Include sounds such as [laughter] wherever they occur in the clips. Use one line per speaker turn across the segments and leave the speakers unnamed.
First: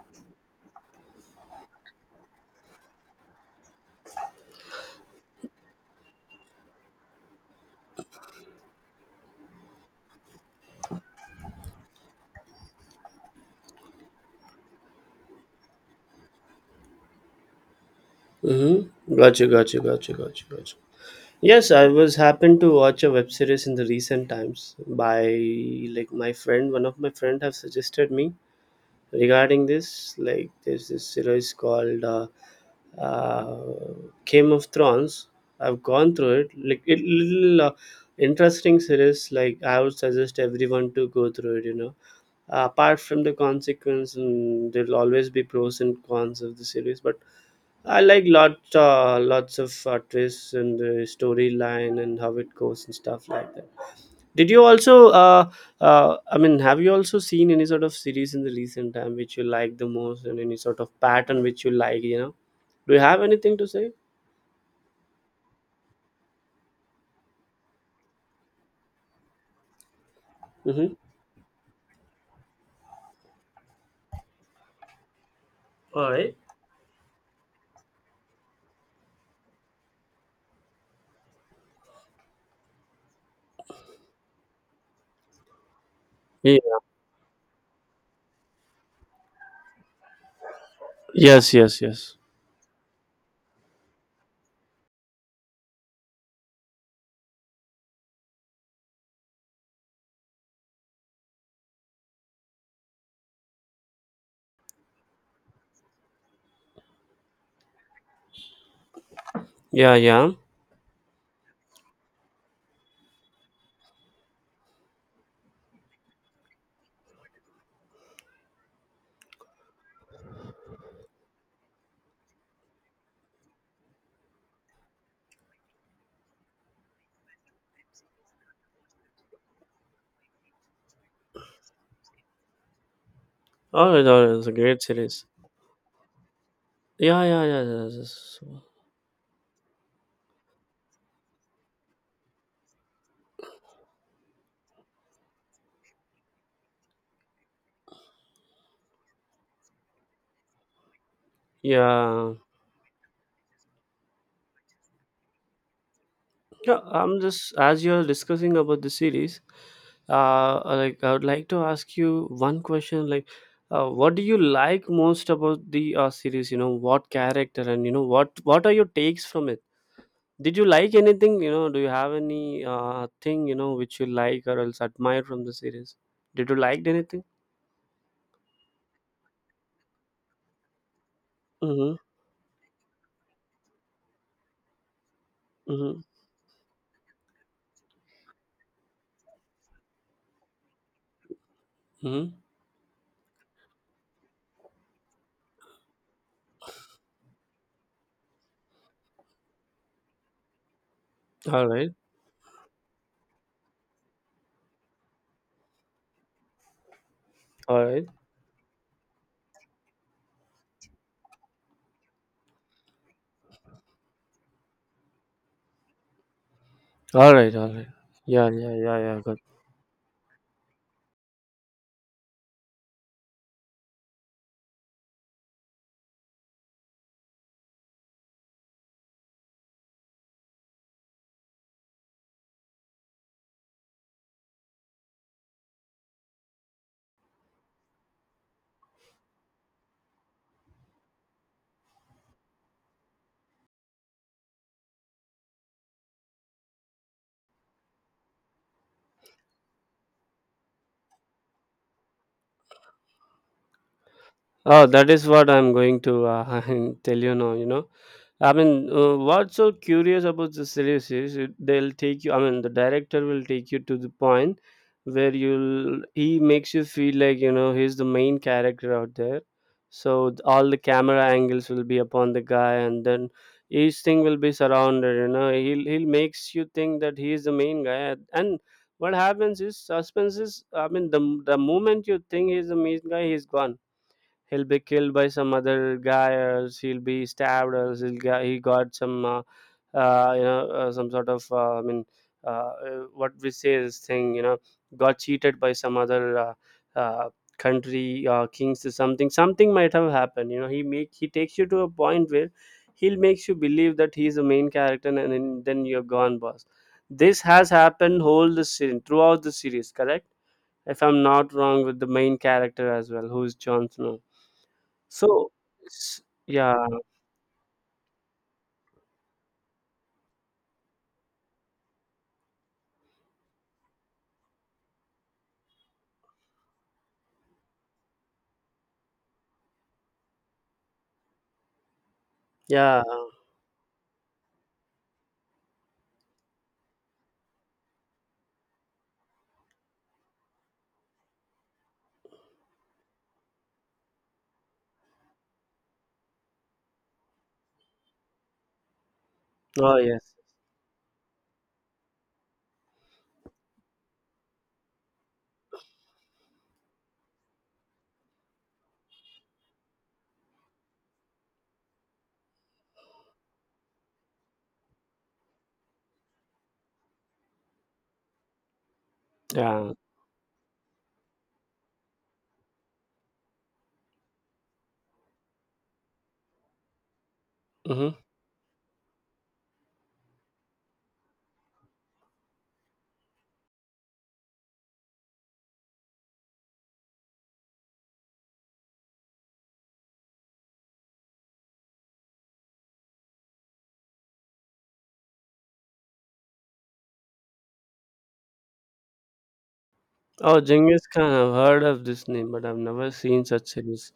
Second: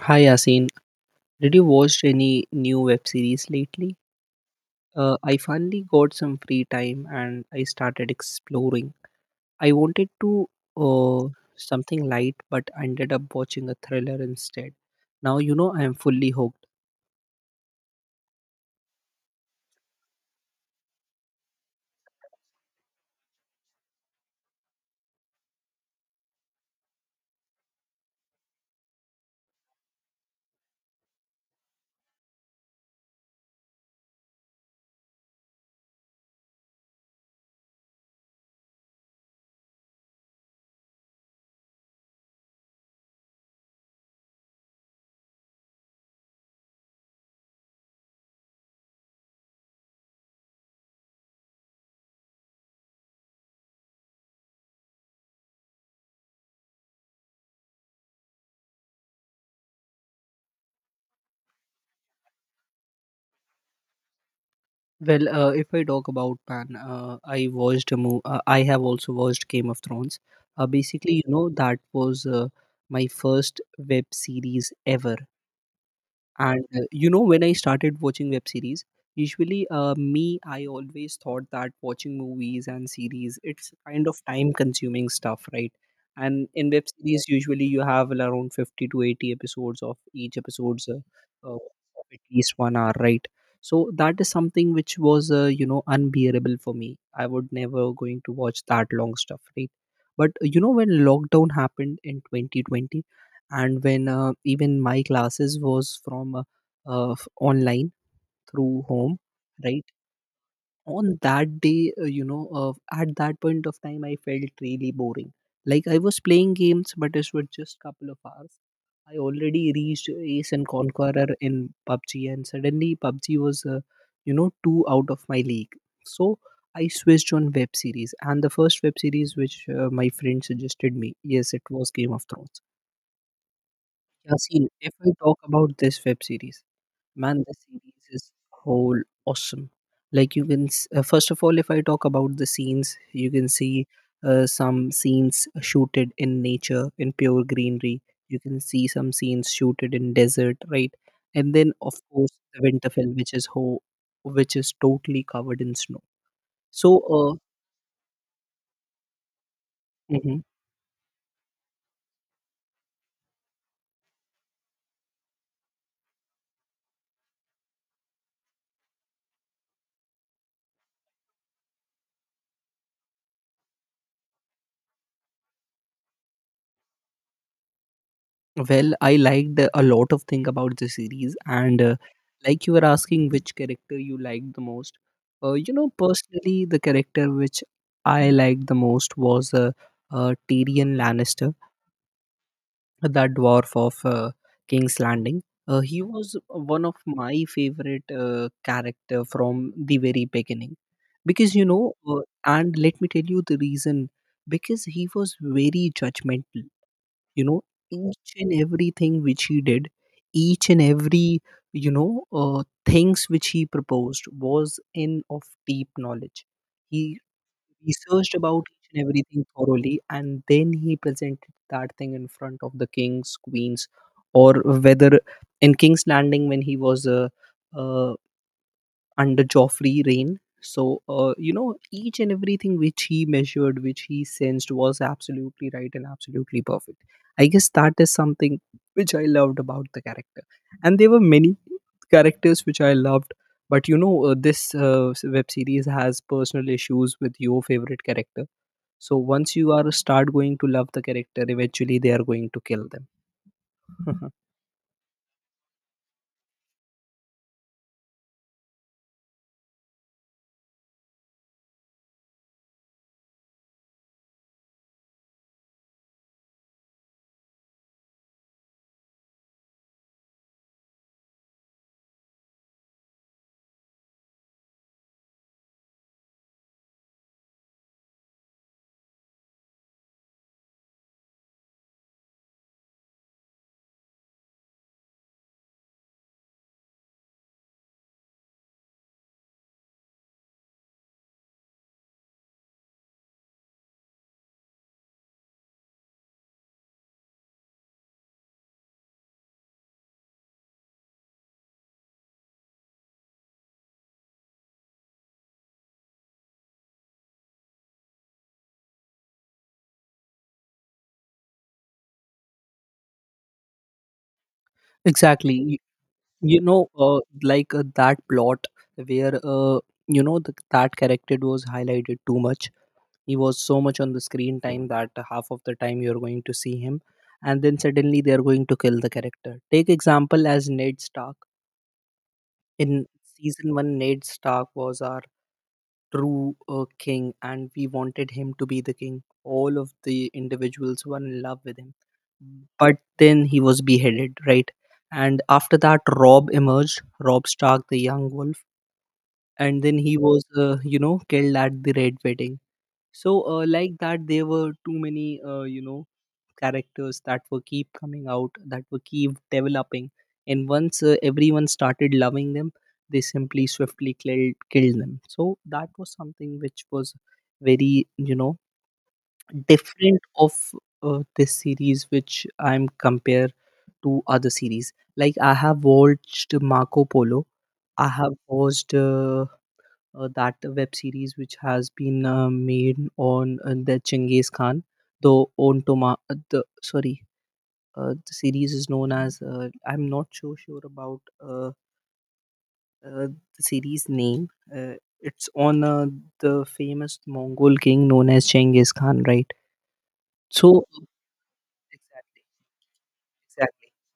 Hi Yasin, did you watch any new web series lately? I finally got some free time and I started exploring. I wanted to uh, something light, but ended up watching a thriller instead. Now you know I am fully hooked.
Mm-hmm. Gotcha, gotcha, gotcha, gotcha, gotcha. Yes, I was happened to watch a web series in the recent times by like my friend, one of my friend have suggested me regarding this. Like there's this series called uh, Game of Thrones. I've gone through it. Like it little interesting series. Like I would suggest everyone to go through it. You know, apart from the consequence, and there'll always be pros and cons of the series, but I like lots of twists and the storyline and how it goes and stuff like that. Did you also I mean, have you also seen any sort of series in the recent time which you like the most and any sort of pattern which you like, you know? Do you have anything to say?
Well, if I talk about man, I watched a movie. I have also watched Game of Thrones.
Mm-hmm.
Basically, you know that was my first web series ever.
All right.
And you know, when I started watching web series, usually me, I always thought that watching movies and series, it's kind of time consuming stuff, right? And
Yeah.
in web series, usually you have around 50 to 80 episodes, of each episode's
Yes,
of
yes, yes.
at least 1 hour, right? So that is something which was, you know, unbearable for me. I would never going to watch that long stuff, right? But you know, when lockdown happened in 2020, and when even my classes was from online through home, right?
Yeah, yeah.
On that day you know, at that point of time I felt really boring. Like I was playing games, but it was just couple of hours. I already reached ace and conqueror in PUBG, and suddenly PUBG was you know, too out of my league. So I switched on web series, and the first web series which my friend suggested me, yes, it was Game of Thrones.
All right, all right. It's a
Yasin,
great
if we
series.
talk about this web series,
Yeah, yeah,
man, the
yeah. Yeah.
series is
Yeah.
whole awesome. Like you can, first of all, if I talk about the scenes, you can see some scenes shooted in nature, in pure greenery. You can see some scenes shooted in desert, right? And then, of course,
Yeah.
the Winterfell, which is whole, which is totally covered in snow.
Yeah,
So,
I'm just as you're discussing about the series,
mm-hmm.
like I would like to ask you one question. Like, what do you like most about the series? You know, what character and what are your takes from it? Did you like anything? Do you have any thing which you like or else admire from the series? Did you liked anything?
Well, I liked a lot of thing about the series, and
Mm-hmm.
like you were asking which character you liked the most. You know,
Mm-hmm.
personally, the character which I liked the most was Tyrion Lannister,
Mm-hmm.
the dwarf of King's Landing. He was one of my favorite character from the very beginning, because you
All
know,
right.
and let me tell you the reason, because he was very judgmental, you know,
All right.
each and everything which he did, each and every, you know, things which he proposed was in of deep knowledge. He
All right. All right.
researched
Yeah.
about
Yeah.
each
Yeah.
and
Yeah.
everything thoroughly, and then he presented that thing in front of the kings, queens, or whether in King's Landing when he was uh, under Joffrey' reign. So, you know, each and everything which he measured, which he sensed was absolutely right and absolutely perfect. I guess that is something which I loved about the character. And there were many characters which I loved. But, you know, this web series has personal issues with your favorite character. So once you are start going to love the character, eventually they are going to kill them.
Oh, that is what I'm going to [laughs] tell you now. You know, I mean, what's so curious about the series is they'll take you. I mean, the director will take you to the point where you'll he makes you feel like he's the main character out there. So all the camera angles will be upon the guy, and then each thing will be surrounded. You know, he'll makes you think that he is the main guy, and what happens is suspense is. I mean, the moment you think he's the main guy, he's gone. He'll be killed by some other guy, or else he'll be stabbed, or else he got some some sort of I mean, what we say is thing, got cheated by some other uh, country kings, or something might have happened. He takes you to a point where he'll makes you believe that he's the main character, and then you're gone, boss. This has happened whole the series throughout the series, correct? If I'm not wrong, with the main character as well, who's Jon Snow.
[laughs]
So,
Exactly.
s
you
Yeah,
know uh, like uh, that plot where you know that character was highlighted too much. He was so much on the screen time that half of the time you're going to see him, and then suddenly they're going to kill the character. Take example as Ned Stark.
yeah.
In season 1, Ned Stark was our true king, and we wanted him to be the king. All of the individuals were in love with him. But then he was beheaded, right? And after that, Rob emerged, Rob Stark, the young wolf, and then
Oh,
he
yes.
was, you know, killed at the Red Wedding. So, like that, there were too many, you know, characters that were keep coming out, that were keep developing. And once everyone started loving them, they simply swiftly killed, killed them. So that was something which was very, you know,
Yeah.
different of this series, which I'm compare to other series. Like I have watched Marco Polo. I
Mhm.
have watched that web series which has been made on the Chinggis Khan, the on Toma, the sorry, the series is known as I'm not so sure about uh, the series name. Uh, it's on the famous Mongol king known as Genghis Khan, right?
Oh,
So
Genghis Khan. I've heard of this
exactly,
name, but I've never seen such
exactly.
series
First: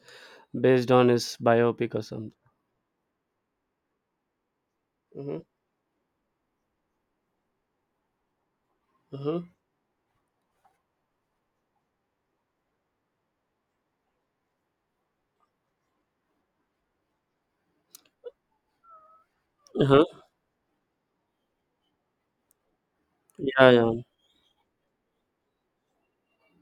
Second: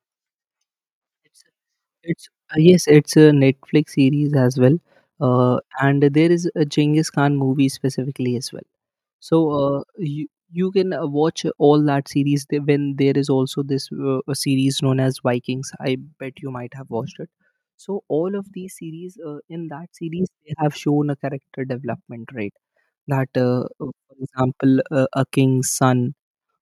based on his
It's
biopic or
it's
something.
uh, yes, it's a Netflix series as well,
Mhm.
and there is a Genghis Khan movie specifically as well. So
Mhm.
you can watch all that series when there is also this a series known as Vikings. I bet you might have watched it. So all of these series in that
Huh.
series they have shown a character development, right? That
Yeah, yeah.
for example, a king's son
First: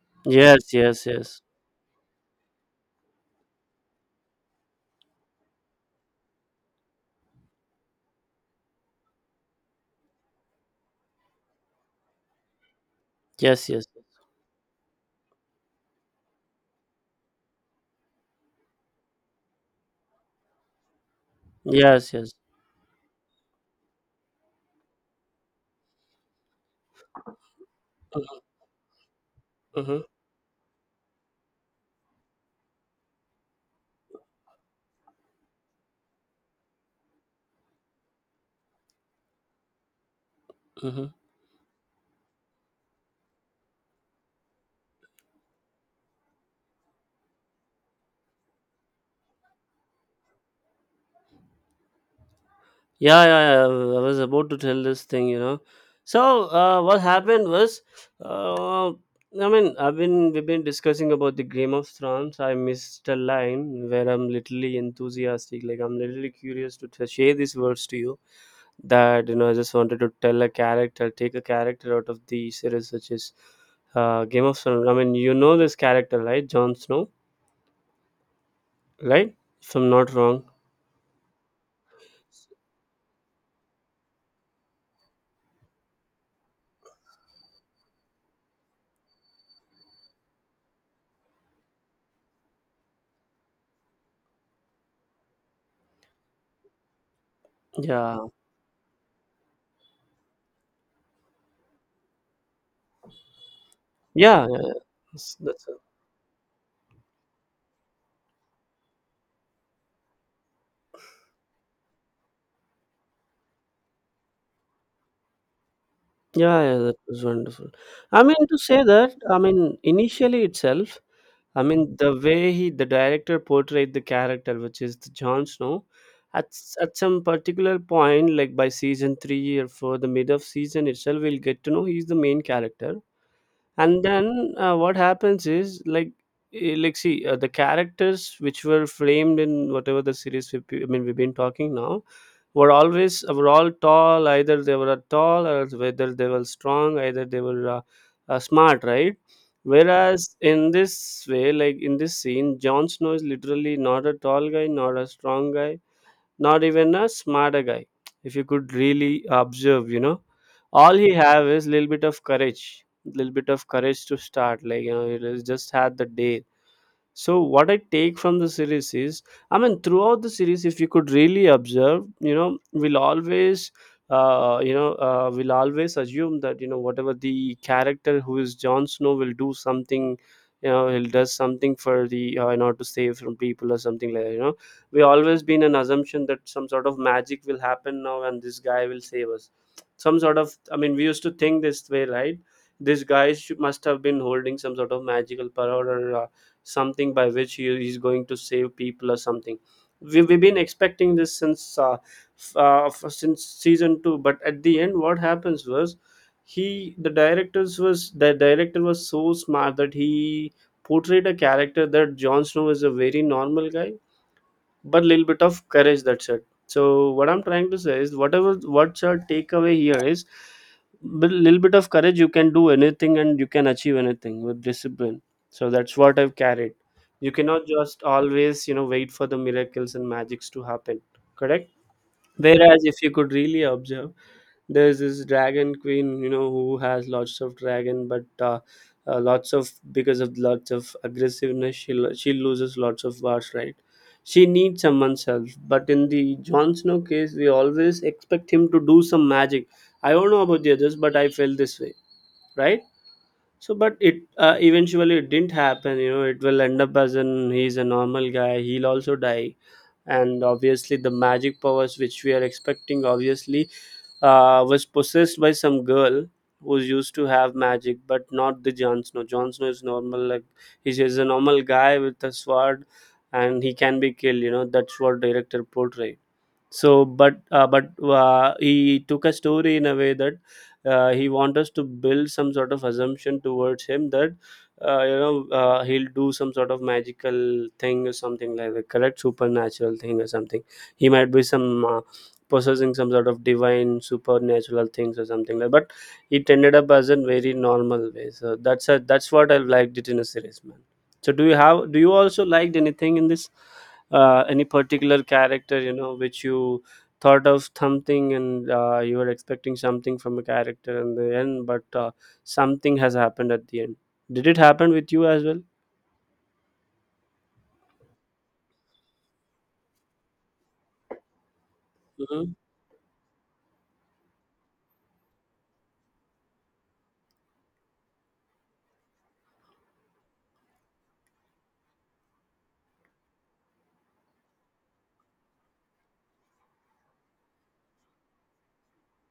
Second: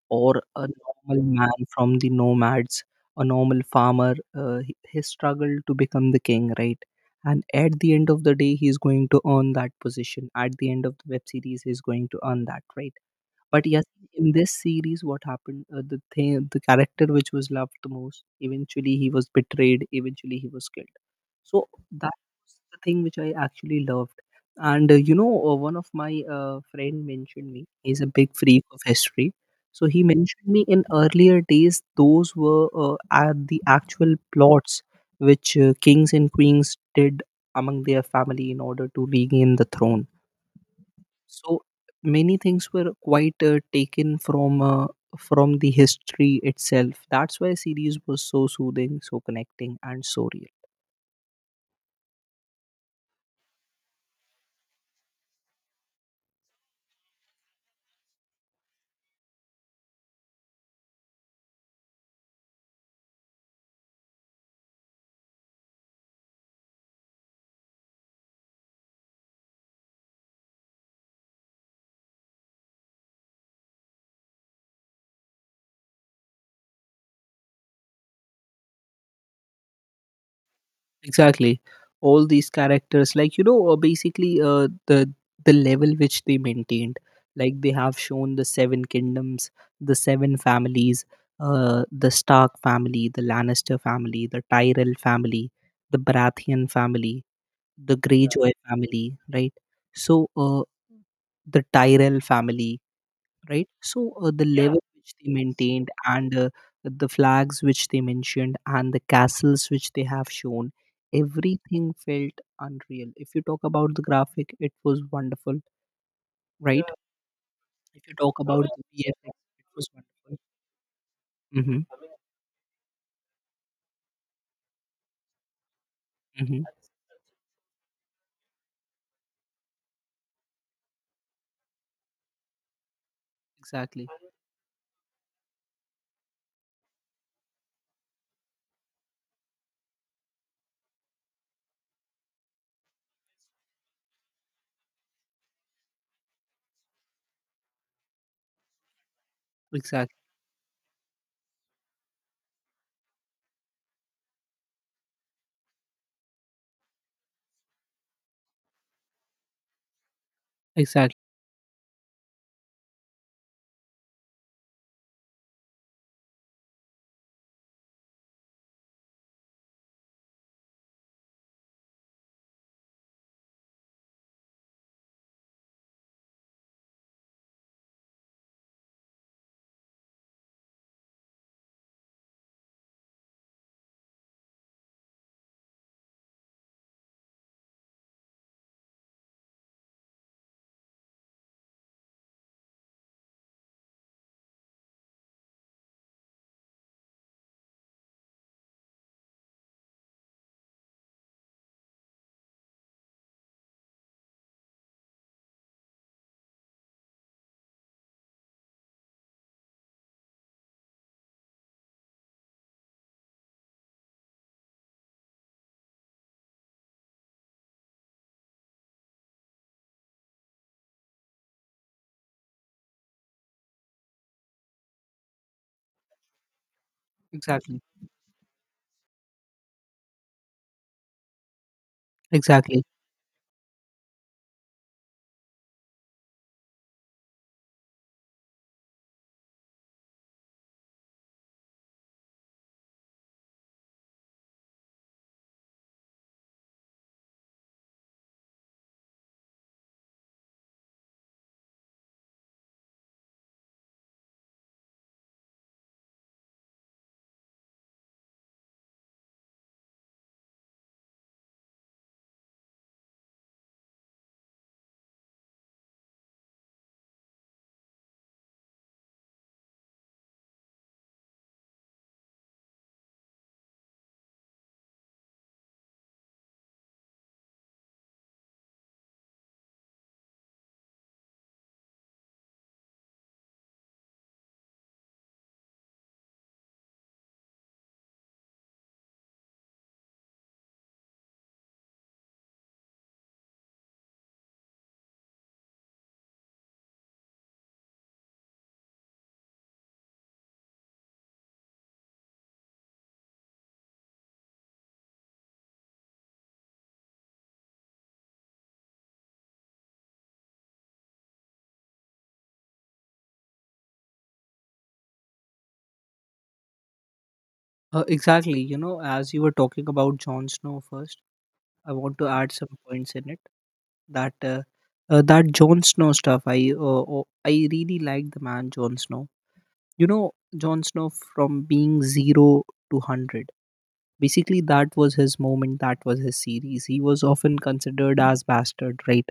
or a
Yes, yes,
normal
yes.
man from the nomads, a normal farmer, his struggle to become the king, right? And at the end of the day, he's going to earn that position. At the end of the web series, he's going to earn that, right? But
Yes,
yes,
yes.
in this series, what happened? The thing, the character which was loved the most, eventually he was betrayed. Eventually he was killed. So that
Yes, yes.
was the thing which I actually loved. And you know, one of my friend mentioned me. He's a big
Mhm.
freak of history. So he
Mhm.
mentioned me in earlier days. Those were are the actual plots which kings and queens did among their family in order to regain the throne.
Mhm.
So many things were quite taken from the history itself. That's why series was so soothing, so connecting, and so real.
Yeah, yeah, yeah. I was about to tell this thing, you know. So what happened was, I mean, I've been we've been discussing about the Game of Thrones. I missed a line where I'm literally enthusiastic, like I'm literally curious to share these words to you. That, I just wanted to tell a character, take a character out of the series, such as Game of Thrones. I mean, you know this character, right? Jon Snow, right? If I'm not wrong.
Exactly, all these characters, like you know, basically the level which they maintained, like they have shown the seven kingdoms, the seven families, the Stark family, the Lannister family, the Tyrell family, the Baratheon family, the
Yeah,
Greyjoy family, right? So the Tyrell family, right? So
yeah.
the
Yeah.
yeah
Yeah.
level which they
That's
maintained, and the flags which they mentioned and the castles which they have shown, everything felt unreal. If you talk about the graphic, it was wonderful,
Yeah, yeah,
right? Yeah.
that was wonderful.
If you
I
talk
mean to
about the
say that,
VFX,
I
it
mean
was wonderful.
initially itself, I
Mm-hmm,
mean the way the director portrayed the character, which is the Jon Snow,
mm-hmm.
at some particular point, like by season three or four, the mid of season itself, we'll get to know he's the main character, and
Exactly,
then what happens is like like see the characters which were framed in whatever the series I mean, we've been talking now, were always were all tall, either they were tall or whether they were strong, either they were smart, right?
exactly,
Whereas in this way, like in this scene, Jon Snow is literally not a tall guy, not a strong guy, not even a smarter guy, if you could really observe. You know, all he
exactly,
have is little bit of courage, little bit of courage to start, like he just had the day. So what I take from the series is, I mean, throughout the series, if you could really observe, you know, we'll always assume that whatever the character who is Jon Snow will do something. You know, he'll does something for the in order to save from people or something like that. You know, we always been an assumption that some sort of magic will happen now and this guy will save us. Some sort of, I mean, we used to think this way, right? This guy must have been holding some sort of magical power, or something by which he's going to save people or something. We've been expecting this since since season two, but at the end what happens was, he the directors was the director was so smart that he portrayed a character that Jon Snow is a very normal guy, but little bit of courage, that's it. So what I'm trying to say is, whatever, what's your takeaway here is, with little bit of courage you can do anything, and you can achieve anything with discipline. So that's what I've carried. You cannot
exactly,
just always wait for the miracles and magics to happen, correct?
exactly.
Whereas if you could really observe, there's this dragon queen, who has lots of dragon, but lots of because of lots of aggressiveness, she loses lots of bars, right? She needs someone's help, but in the Jon Snow case, we always expect him to do some magic. I don't know about the others, but I felt this way, right? So but it eventually it didn't happen. It will end up as an he's a normal guy, he'll also die. And obviously the magic powers which we are expecting obviously was possessed by some girl who used to have magic, but not the Jon Snow. Jon Snow is normal, like he's just a normal guy with a sword, and he can be killed, that's what director portrayed. So but he took a story in a way that he wants us to build some sort of assumption towards him, that he'll do some sort of magical thing or something like that, correct? Supernatural thing or something. He might be some possessing some sort of divine supernatural things or something like. But it ended up as a very normal way. So that's what I liked it in a series, man. So do you also liked anything in this, any particular character, which you thought of something, and you were expecting something from a character in the end, but something has happened at the end. Did it happen with you as well?
Exactly. You know, as you were talking about Jon Snow first, I want to add
Hmm.
some points in it, that that Jon Snow stuff. I really like the man Jon Snow. You know, Jon Snow from being zero to hundred. Basically, that was his moment. That was his series. He was often considered as bastard, right?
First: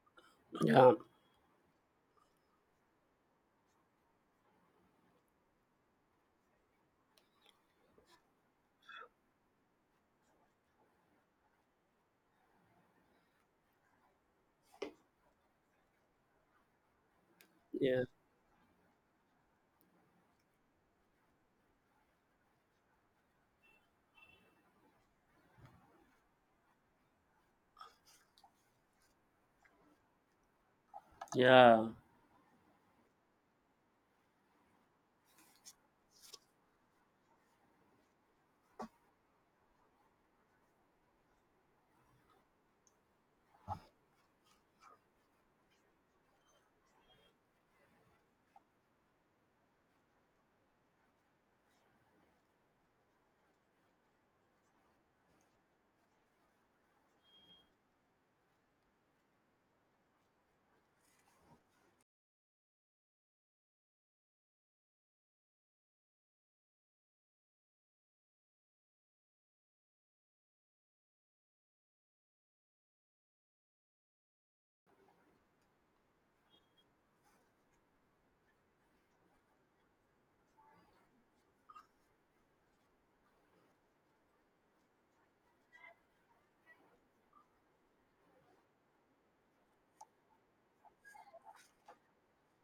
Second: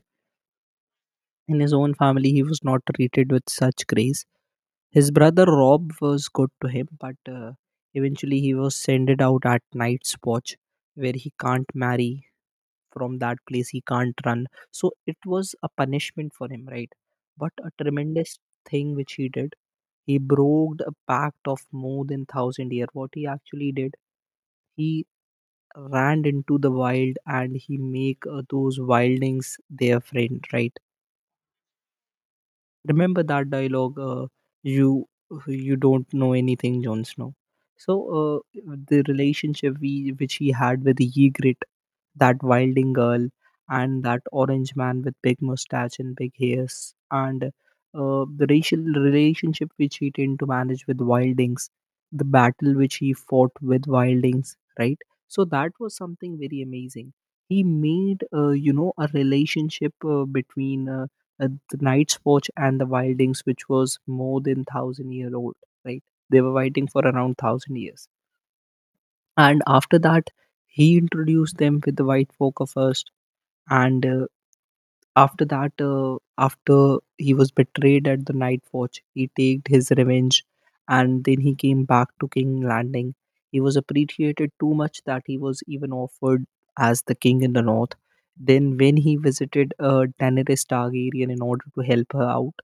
Yeah,
In his own family, he was not treated with such grace. His brother Rob was good to him, but eventually he was sent out at night's watch, where he can't marry. From that place he can't run, so it was a punishment for him, right? But a
yeah,
tremendous thing which he did, he broke a pact of more than 1000 year. What he actually did, he ran into the wild, and he make those wildings their friend, right?
yeah.
Remember that dialogue, you you don't know anything, Jon Snow. So the relationship we which he had with Ygritte, that wilding girl, and that orange man with big mustache and big hairs, and the racial relationship which he tend to manage with wildings, the battle which he fought with wildings, right? So that was something very amazing. He made you know, a relationship between the night watch and the wildings, which was more than 1000 year old, right? They were waiting for around 1000 years, and after that he introduced them with the white poker first, and after that, after he was betrayed at the Night Watch, he took his revenge, and then he came back to King Landing. He was appreciated too much that he was even offered as the king in the north. Then, when he visited Daenerys Targaryen in order to help her out,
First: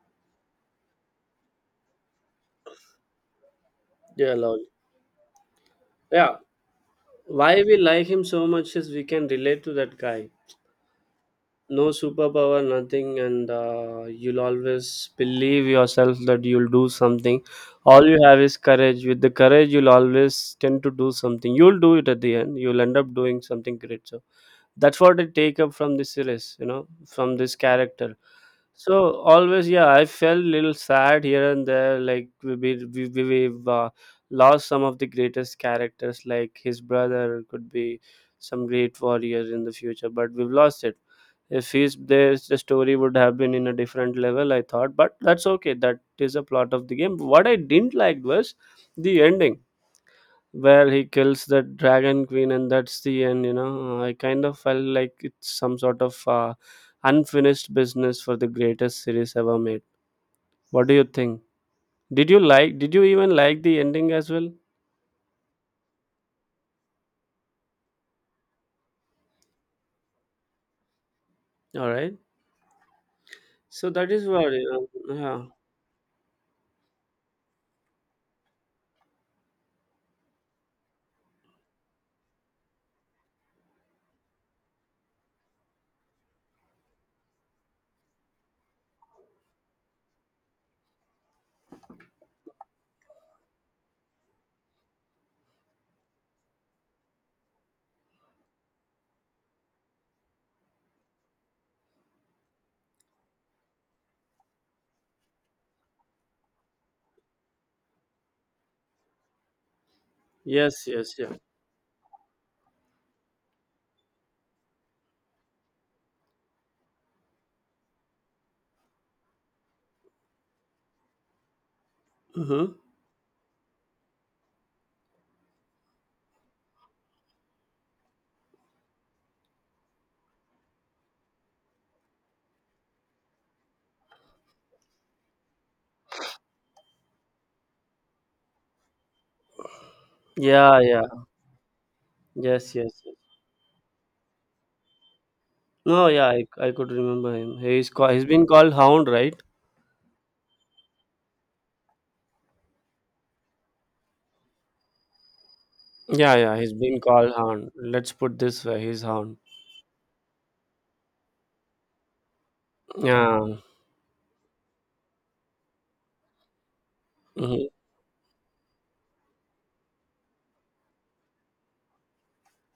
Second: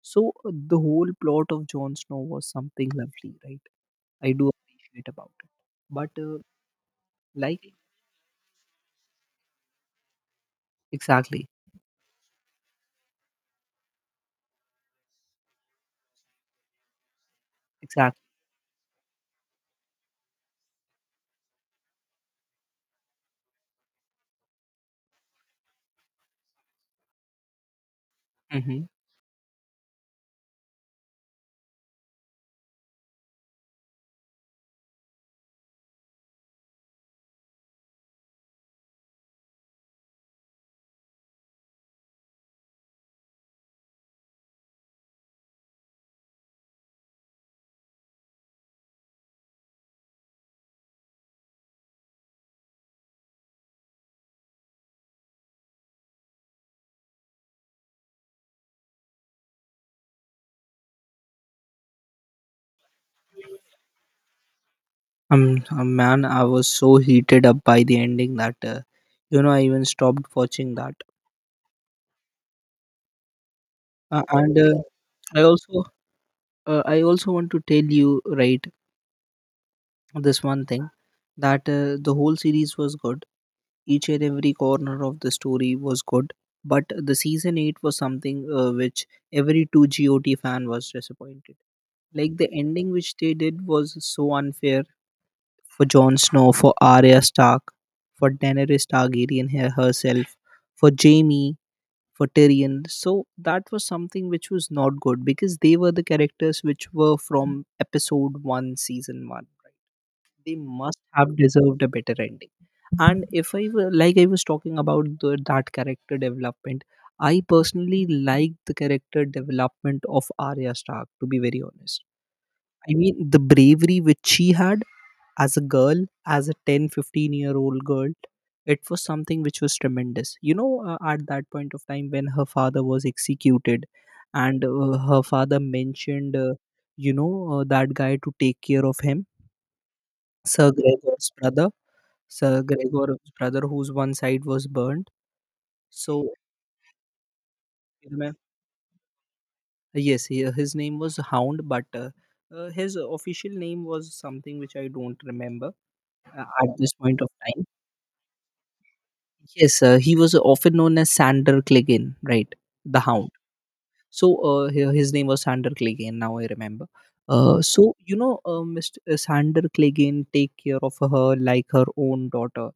so the whole plot of Jon Snow was something lovely, right? I
Yeah
do
lol.
appreciate about it. But
Yeah, why
like
we like him so much is we can relate to that guy.
exactly,
No superpower, nothing. And you'll always believe yourself that you'll do something. All you
exactly.
have is courage, with the courage you'll always tend to do something, you'll do it at the end, you'll end up doing something great. So that's what I take up from this series, from this character.
Mm-hmm.
So always, yeah, I felt little sad here and there, like we've lost some of the greatest characters, like his brother could be some great warrior in the future, but we've lost it. If he's there, the story would have been in a different level, I thought, but that's okay, that is a plot of the game. What I didn't like was the ending, where he kills the dragon queen and that's the end. I kind of felt like it's some sort of unfinished business for the greatest series ever made. What do you think? Did you even like the ending as well?
Man, I was so heated up by the ending that you know, I even stopped watching that.
All right, so that
Uh,
is what
and uh,
you know, yeah.
I also I also want to tell you, right, this one thing, that the whole series was good. Each and every corner of the story was good, but the season eight was something which every two GOT fan was disappointed. Like the ending which they did was so unfair for Jon Snow, for Arya Stark, for Daenerys Targaryen herself, for Jaime, for Tyrion. So that was something which was not good because they were the characters which were from episode one, season one. Right? They
Yes,
must
yes, yeah.
have deserved a better ending. And if I were like I was talking about that character development, I personally like the character development of Arya Stark. To be very honest,
Hmm.
I mean the bravery which she had as a girl as a 10-15 year old girl. It was something which was tremendous. At that point of time when her father was executed, and her father mentioned that guy to take care of him, sir
Yeah, yeah.
gregor's brother sir
Yes, yes, yes.
gregor's brother whose one side was burned.
No,
So,
yeah, I could remember him. He's
remem-
been called Hound, right?
yes, his name was Hound, but his official name was something which I don't remember
Yeah, yeah, he's
at this
been
point of
called
time.
Hound. Let's put this way, he's Hound.
Yes, he was often known as Sander Clegane, right? The Hound.
Yeah.
So, his name was Sander Clegane. Now I remember. Uh,
Hmm.
so Mr. Sander Clegane take care of her like her own daughter,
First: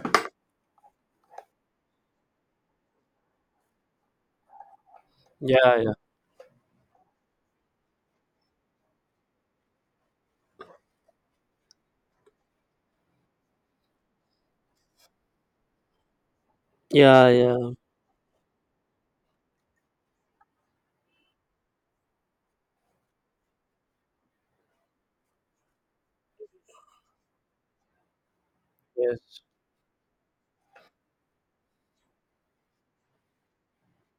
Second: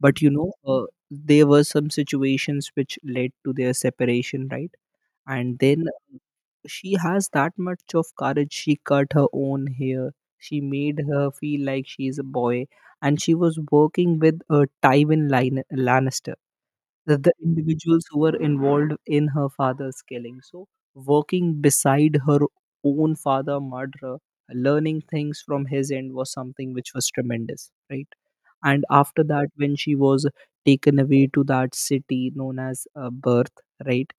but there were some situations which led to their separation, right? And
Yeah,
then
yeah.
she has that much of courage, she cut her own hair, she made her feel like she is a boy, and she was working with Tywin Lannister, the,
Yeah,
the
yeah.
individuals who were involved in her father's killing, so working beside her own father murderer, learning things from his end was something which was tremendous, right? And after
Yes.
that, when she was taken away to that city known as birth, right,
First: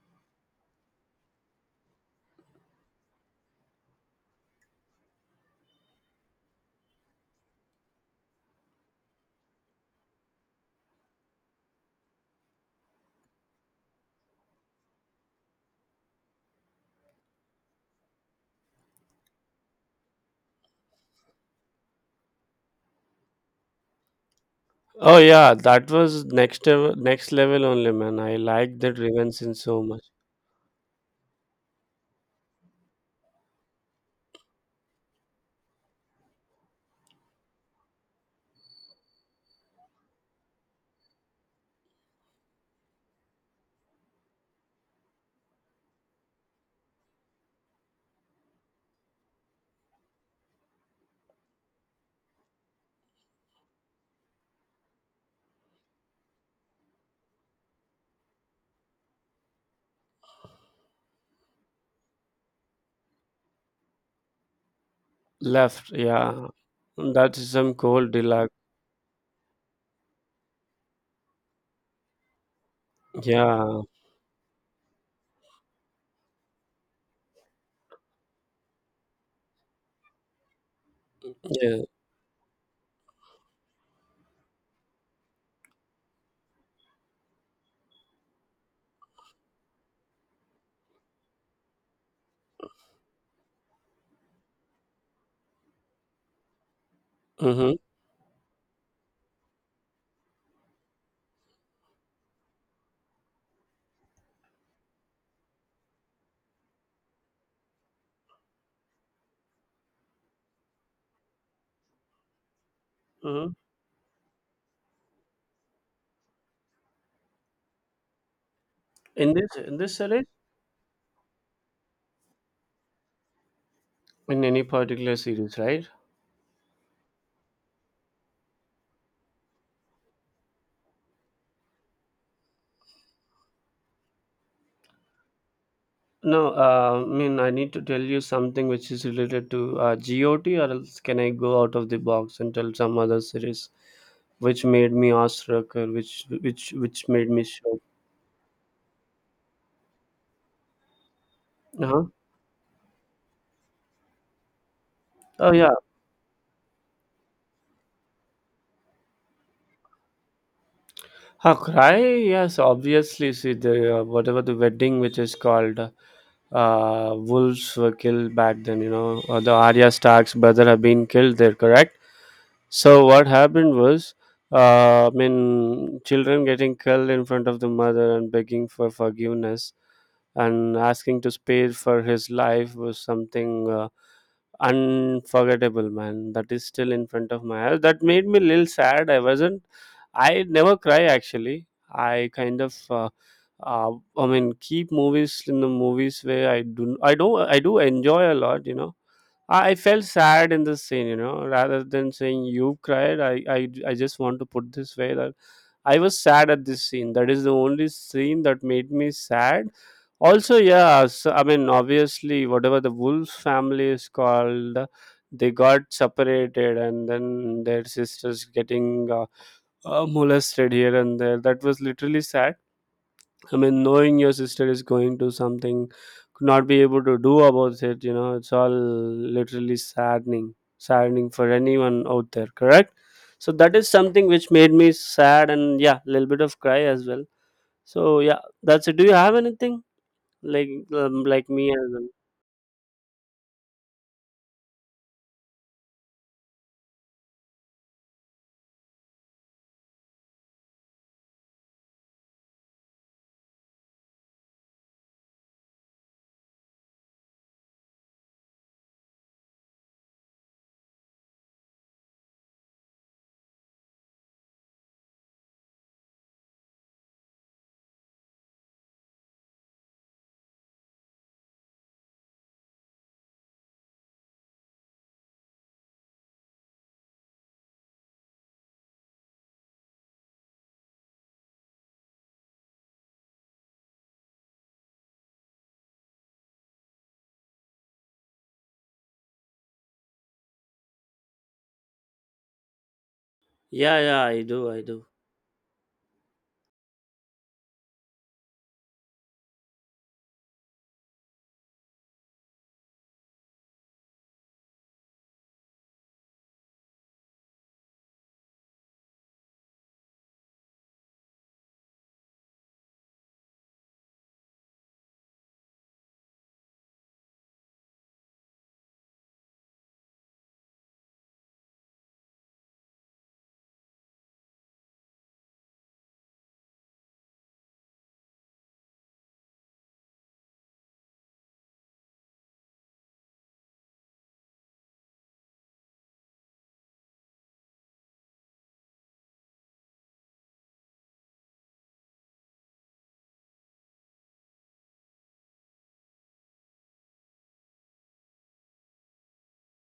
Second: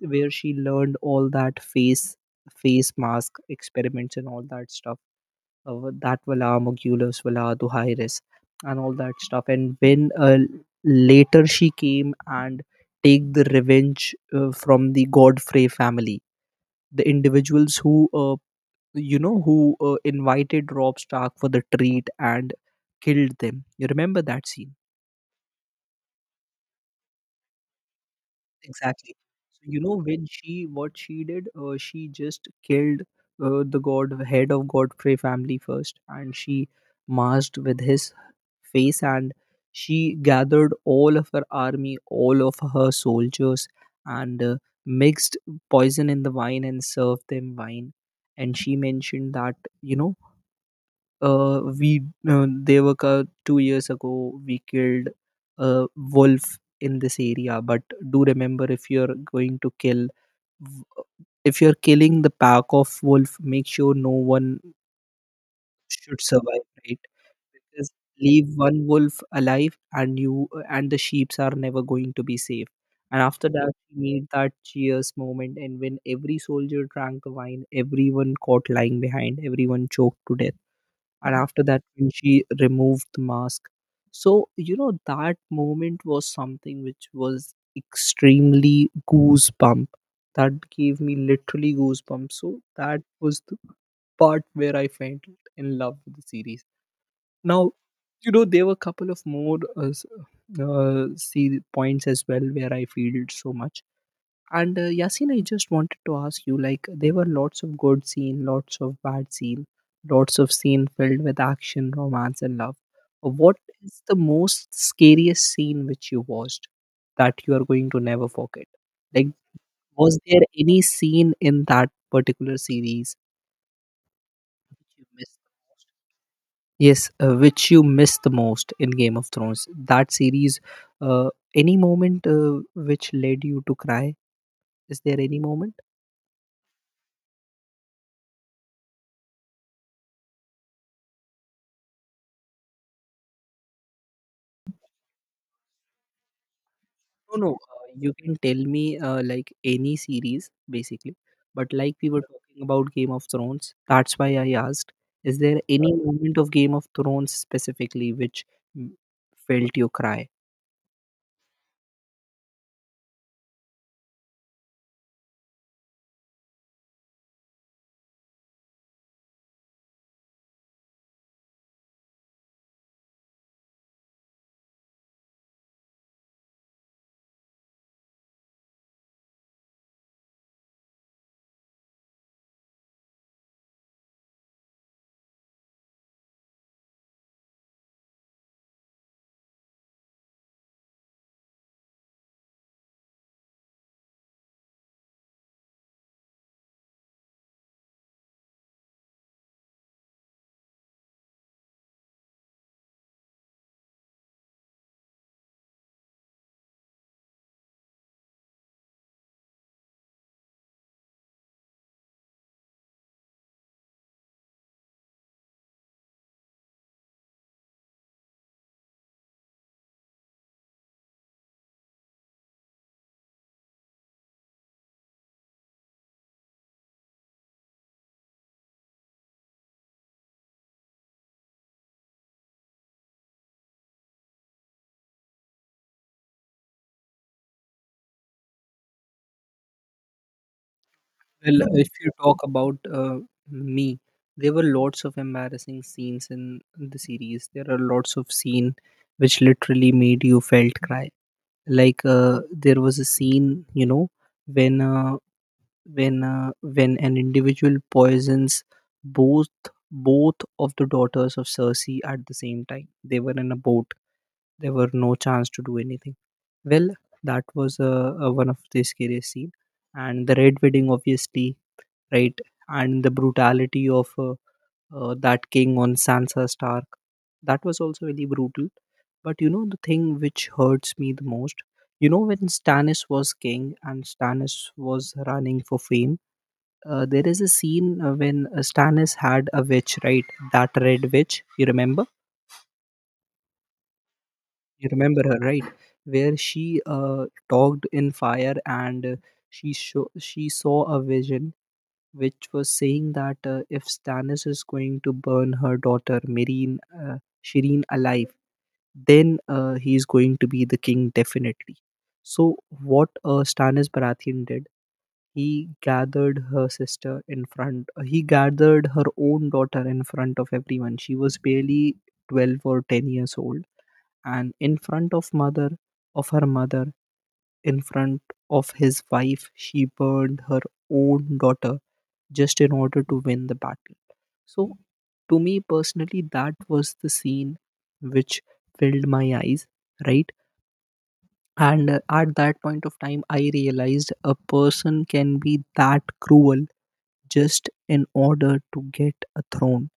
where she learned all that face mask experiments and all that stuff, that wala mogulus wala duhairis, and all that stuff. And when later she came and take the revenge from the Godfrey family, the individuals who invited Rob Stark for the treat and killed them. You remember that scene?
Oh yeah, that was next level only, man. I like that
Exactly.
Riven Sin
So, you
so
know
much.
when she what she did? She just killed the god head of Godfrey family first, and she masked with his face, and she gathered all of her army, all of her soldiers, and mixed poison in the wine and served them wine. And she mentioned that, you know we, Devaka, 2 years ago we killed a wolf in this area. But do remember, if you're going to kill, if you're killing the pack of wolf, make sure no one
Left,
should
yeah.
survive, right?
That is some
Because
cold
leave
deluxe.
one wolf alive, and you and the sheeps are never going to be safe. And after that,
Yeah.
we made that cheers moment. And when every soldier drank the wine, everyone caught lying behind, everyone choked to death. And after that,
Yeah.
when she removed the mask, so that moment was something which was extremely goosebump. That gave me literally goosebumps. So that was the part where I fell in love with the series. Now,
Mm-hmm.
there were a couple of more see points as well where I feel so much. And Yasin, I just wanted to ask you, like, there were lots of good scene, lots of bad scene, lots of scene filled with action, romance, and love.
Mm-hmm.
What is the most scariest scene which you watched that you are going to never forget? Like,
In this
was
series?
there any scene in that particular series
In any
which you
particular
missed?
series, right?
Yes, which you missed the most in Game of Thrones. That series, uh, any moment which led you to cry? Is there any moment?
No, I mean, I need to tell you something which is related to GOT, or else can I go out of the box and tell some other series which made me awestruck or which made
No,
me
no.
shocked?
You can tell me, like, any series basically, but, like,
Uh-huh.
we were talking about Game of Thrones, that's why I asked. Is
Oh
there
yeah.
any moment of Game of Thrones specifically which mm, felt you cry?
A cry, yes, obviously. See, the whatever the wedding which is called, wolves were killed back then. You know, the Arya Stark's brother have been killed there, correct? So what happened was, I mean, children getting killed in front of the mother and begging for forgiveness and asking to spare for his life was something unforgettable, man. That is still in front of my eyes. That made me a little sad. I wasn't. I never cry actually. I kind of, I mean, keep movies in the movies where I do, I do enjoy a lot. You know, I felt sad in this scene. Rather than saying you cried, I just want to put this way that I was sad at this scene. That is the only scene that made me sad. Also, yeah, so, I mean, obviously, whatever the wolf family is called, they got separated, and then their sisters getting molested here and there. That was literally sad. I mean, knowing your sister is going to something, could not be able to do about it, you know, it's all literally saddening, saddening for anyone out there, correct? So that is something which made me sad and yeah, a little bit of cry as well. So yeah, that's it. Do you have anything like
Well,
me
if
as well?
you talk about me, there were lots of embarrassing scenes in the series. There are lots of scene which literally made you felt cry. Like, there was a scene, when uh, when an individual poisons both both of the daughters of Cersei at the same time. They were in a boat. There were no chance to do anything. Well, that was one of the scariest scene, and the red wedding, obviously, right, and the brutality of that king on Sansa Stark. That was also really brutal. But you know the thing which hurts me the most. You know when Stannis was king and Stannis was running for fame, there is a scene, when Stannis had a witch, right? That red witch, you remember?
Yeah, yeah, I do, I
You
do.
remember her, right? Where she talked in fire, and she saw a vision which was saying that if Stannis is going to burn her daughter Marine Shireen alive, then he is going to be the king definitely. So what Stannis Baratheon did. He gathered her sister in front. He gathered her own daughter in front of everyone. She was barely 12 or 10 years old. And in front of her mother, in front of his wife, she burned her own daughter just in order to win the battle. So, to me personally, that was the scene which filled my eyes, right? And at that point of time, I realized a person can be that cruel just in order to get a throne.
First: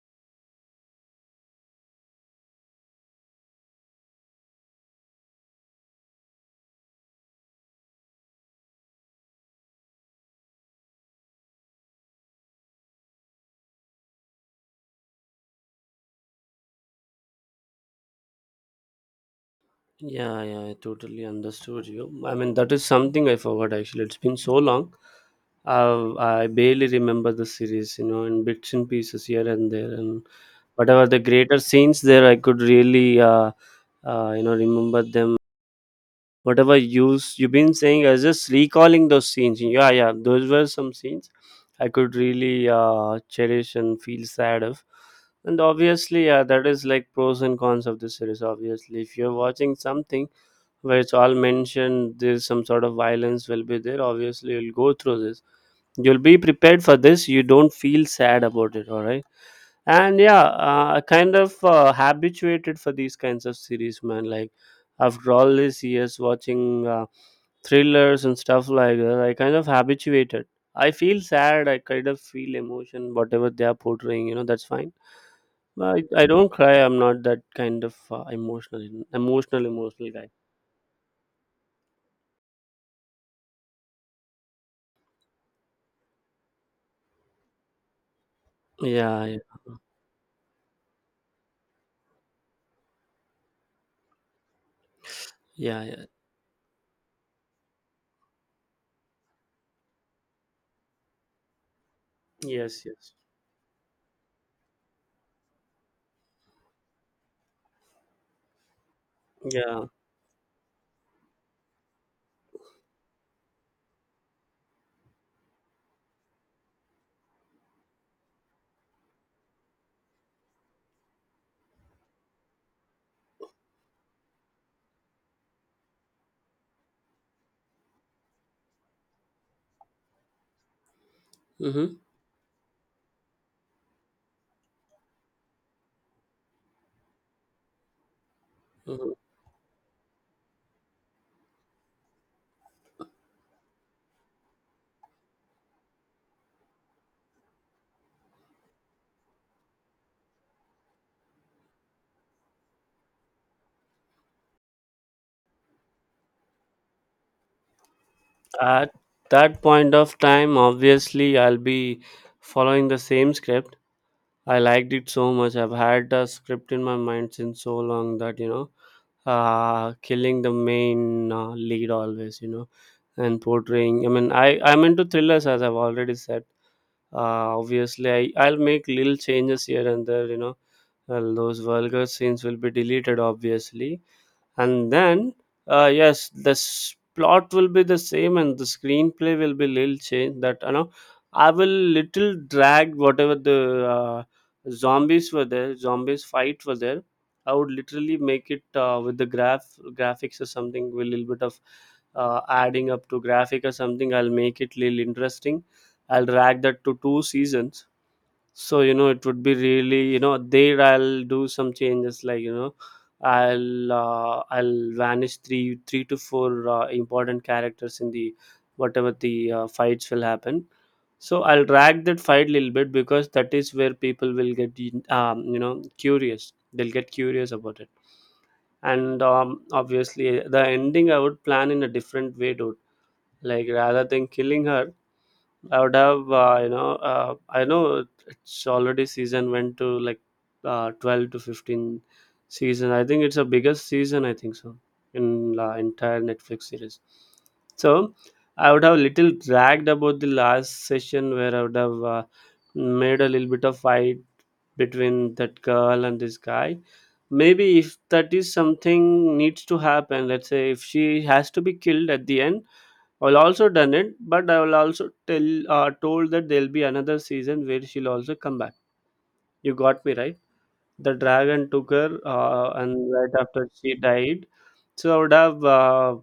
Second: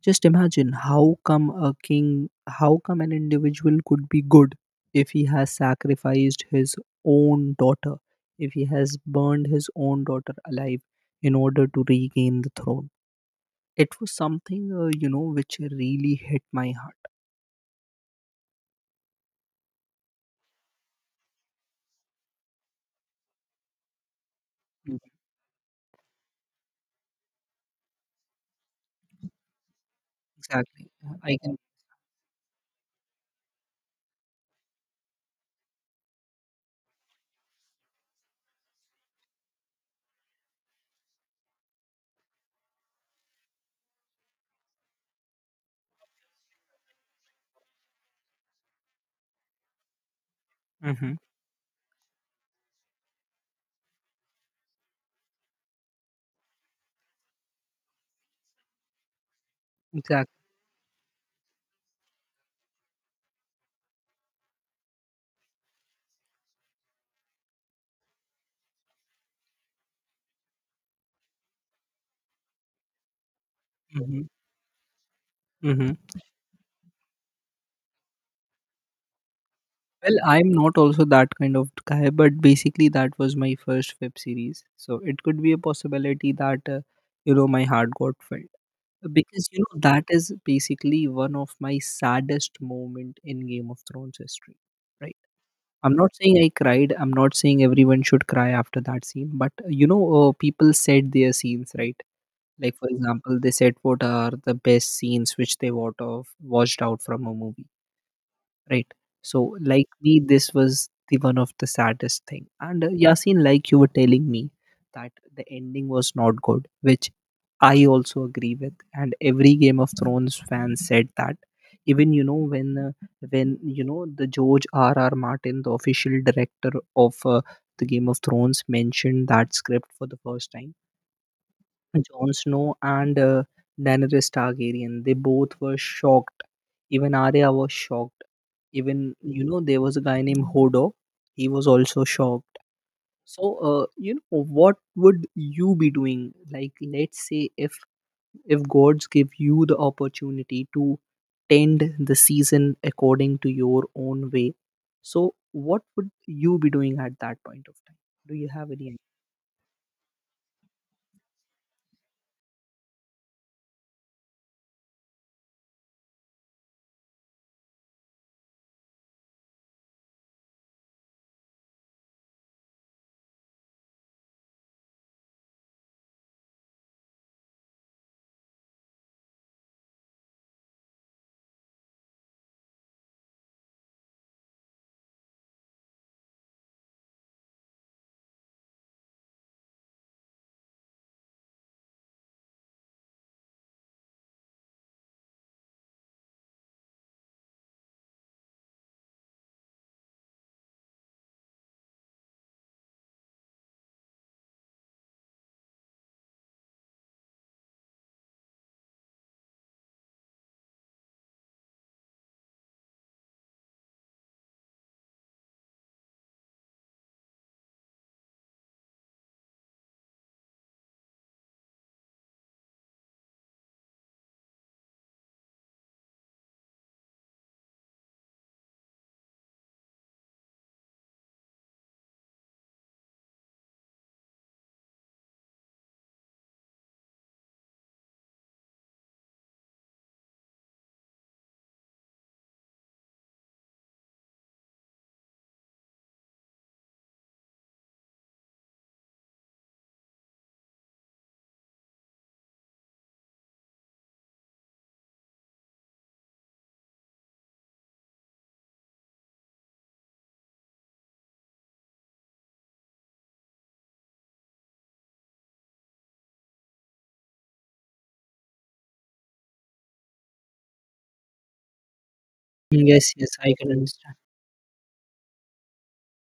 Just imagine how come a king, how come an individual could be good if he has sacrificed his own daughter, if he has burned his own daughter alive in order to regain the throne. It was something, which really hit my heart.
Yeah, yeah, I totally understood you. I mean, that is something I forgot actually. It's been so long.
Mhm.
I barely remember the series, you know, in bits and pieces here and there, and
Exactly.
whatever the
I can.
greater scenes there, I could really, you know, remember them. Whatever you've been saying, I was just recalling those scenes. Yeah, yeah, those were some scenes I could really cherish and feel sad of. And obviously, yeah, that is like pros and cons of the series. Obviously, if you're watching something where
Hmm.
it's all mentioned, there's some sort of violence will be there. Obviously you'll go through this, you'll be prepared for this, you don't feel sad about it, all right? And yeah, I kind of habituated for these kinds of series, man. Like after all these years watching thrillers and stuff like that, I kind of habituated. I feel sad, I kind of feel emotion whatever they are portraying,
Exactly.
you know, that's fine.
Hmm.
But I don't cry. I'm not that kind of emotional, emotional
Well,
guy.
I'm not also that kind of guy, but basically that was my first web series. So it could be a possibility that my heart got filled,
Yeah, yeah,
because that is basically one of my saddest moment in Game of Thrones history. Right?
yeah,
I'm
yeah.
not saying I cried. I'm not saying everyone should cry after that scene, but people said their scenes, right. Like,
Yes,
for
yes.
example, they said what are the best scenes which they would have watched out from a movie, right? So,
Yeah.
like me, this was the one of the saddest thing. And Yasin, like you were telling me, that the ending was not good, which I also agree with. And every Game of Thrones fan said that. Even when the George R.R. Martin, the official director of the Game of Thrones, mentioned that script for the first time,
Mm-hmm,
Jon Snow and Daenerys Targaryen, they both were shocked. Even Arya was shocked.
hmm.
Even there was a guy named Hodor. He was also shocked. So, what would you be doing? Like, let's say, if gods give you the opportunity to tend the season according to your own way, so what would you be doing at that point of time? Do you have any
At
idea?
that point of time, obviously, I'll be following the same script. I liked it so much. I've had the script in my mind since so long that, you know, killing the main lead always, you know, and portraying. I mean, I'm into thrillers, as I've already said. Obviously, I'll make little changes here and there, you know. Well, those vulgar scenes will be deleted, obviously, and then yes, this plot will be the same and the screenplay will be little change that, you know, I will little drag whatever the uh, zombies were there, zombies fight were there. I would literally make it with the graphics or something, with a little bit of adding up to graphic or something. I'll make it little interesting. I'll drag that to two seasons. So you know, it would be really, you know, there I'll do some changes, like, you know, I'll vanish three to four important characters in the whatever the fights will happen. So I'll drag that fight a little bit because that is where people will get, you know, curious. They'll get curious about it. And obviously, the ending I would plan in a different way, dude. Like rather than killing her, I would have, I know it's already season went to like 12 to 15 season. I think it's the biggest season, I think so, in the entire Netflix series. So I would have little dragged about the last session where I would have made a little bit of fight between that girl and this guy. Maybe if that is something needs to happen, let's say if she has to be killed at the end, I'll also done it, but I will also tell told that there'll be another season where she'll also come back. You got me right. The dragon took her, and
Yes, yes,
right
I
after
can
she
understand.
died, so I would have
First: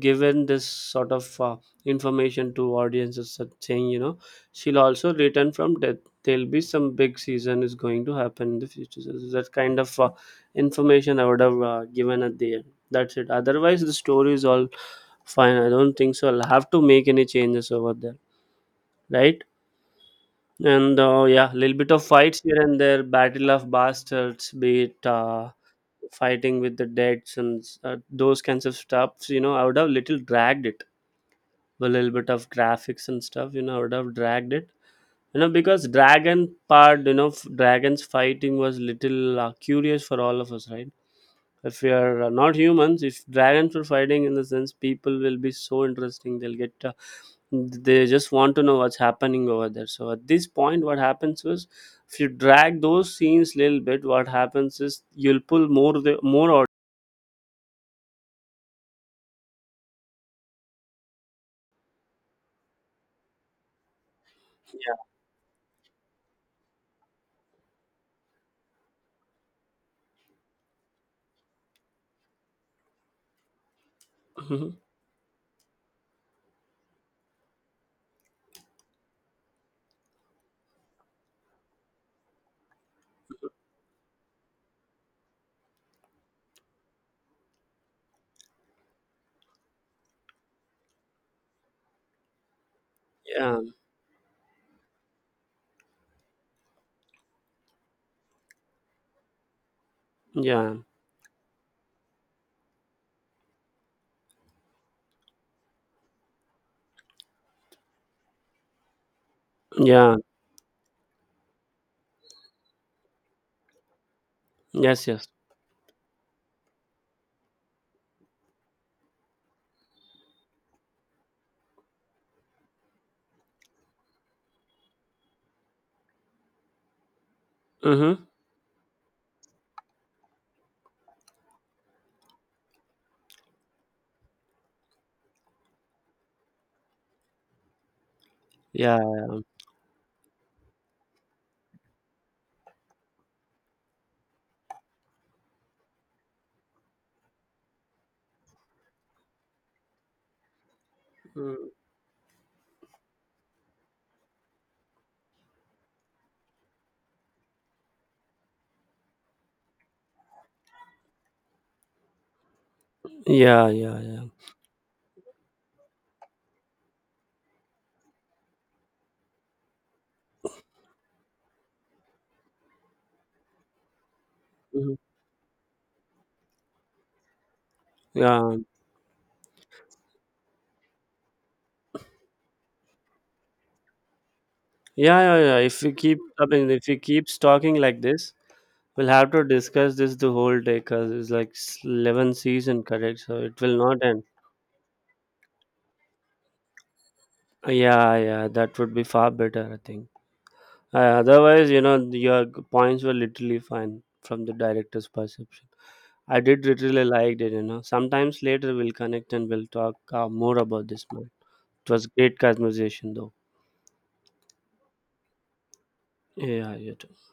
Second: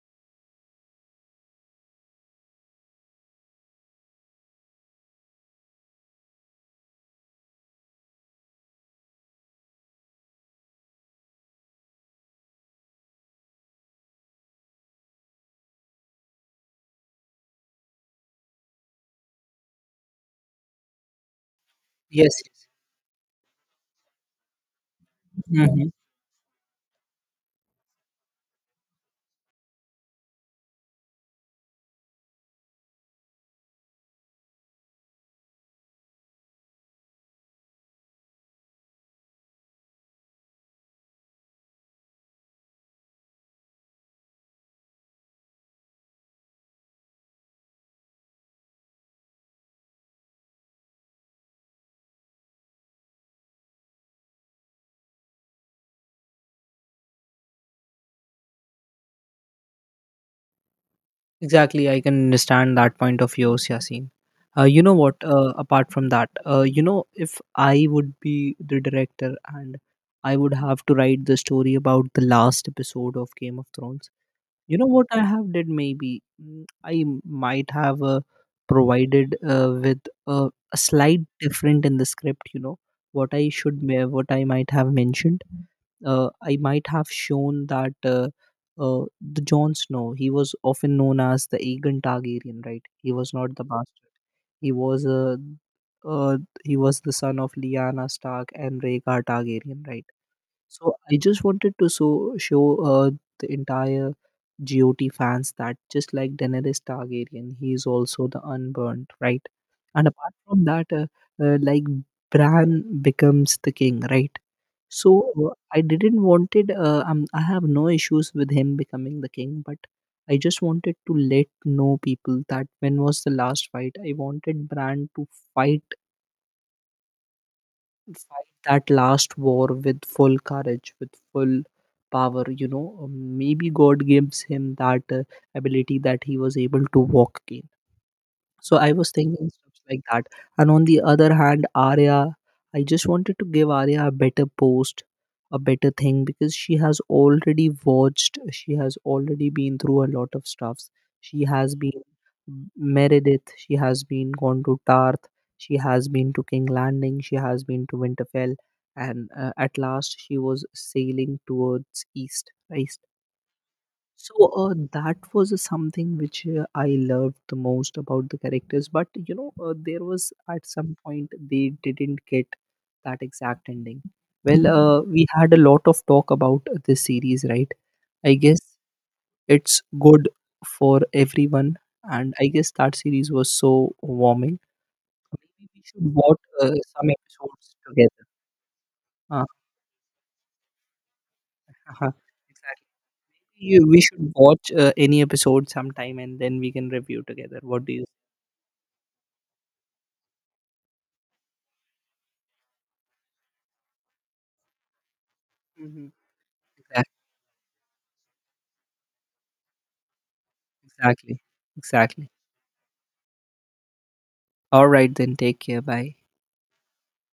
given this sort of information to audiences such saying, you know, she'll also return from death. There'll be some big season is going to happen in the future, so that kind of information I would have given at the end. That's it. Otherwise the story is all fine. I don't think so I'll have to make any changes over there, right? And yeah, little bit of
Yes.
fights here and there, battle of bastards, be it
Yes.
fighting with the deads and those kinds of stuffs, you know, I would have little dragged it. A little bit of graphics and stuff, you know, I would have dragged it, you know, because dragon part, you know, dragons fighting was little curious for all of us, right? If we are not humans, if dragons were fighting, in the sense people will be so interesting, they'll get they just want to know what's happening over there. So at this point what happens is, if you drag those scenes little bit, what happens is you'll pull more, the more out.
Exactly, I can understand that point of yours, Yasin. You know what?
Yeah.
Apart from that, if I would be the director and I would have to write the story about the last episode of Game of Thrones,
Mhm.
you know what I have did? Maybe I might have provided, with a slight different in the script. You know what I might have mentioned. I might have shown that, the Jon Snow, he was often known as the Aegon Targaryen, right? He was not
Yeah,
the bastard. He was uh, uh, he was the son of Lyanna Stark and Rhaegar Targaryen, right?
yeah,
So I just wanted to show the entire GOT fans that, just like Daenerys Targaryen, he is also the unburnt, right? And
yeah.
apart from that, like, Bran becomes the king, right?
Yes, yes.
So, I didn't wanted. I have no issues with him becoming the king, but I just wanted to let know people that when was the last fight? I wanted Bran to fight
Mm-hmm.
fight that last war with full courage, with full power. Maybe God gives him that ability that he was able to walk again. So I
Yeah,
was thinking stuff like that. And on the other hand, Arya, I just wanted to give Arya a better post, a better thing, because she has already been through a lot of stuffs. She
yeah.
has been Meredith, she has been gone to Tarth, she has been to King Landing, she has been to Winterfell, and at last she was sailing towards east, right?
Yeah, yeah, yeah.
So, that was something which I loved the most about the characters. But, there was at some point they didn't get that exact ending. Well,
Mhm.
we had a lot of talk about this series, right? I
Yeah,
guess it's good for everyone, and I guess that series was so warming.
yeah, yeah, yeah.
Maybe we
If we
should
keep,
watch
I mean, if we
some
keeps
episodes
talking like
together.
this, we'll have to
Uh,
discuss this the whole day because it's like
uh-huh.
11 season,
Exactly.
correct? So it will
We
not end.
should watch any episode sometime, and then we can review together. What do you?
Yeah, yeah, that would be far better, I think. Otherwise, you know, your points were literally fine from the director's perception.
Mhm.
I did literally
Exact-
liked it, you know. Sometimes later we'll connect and we'll talk more about this, man.
Exactly.
It was
Exactly.
great conversation, though.
All right, then take care. Bye.
Yeah, yeah.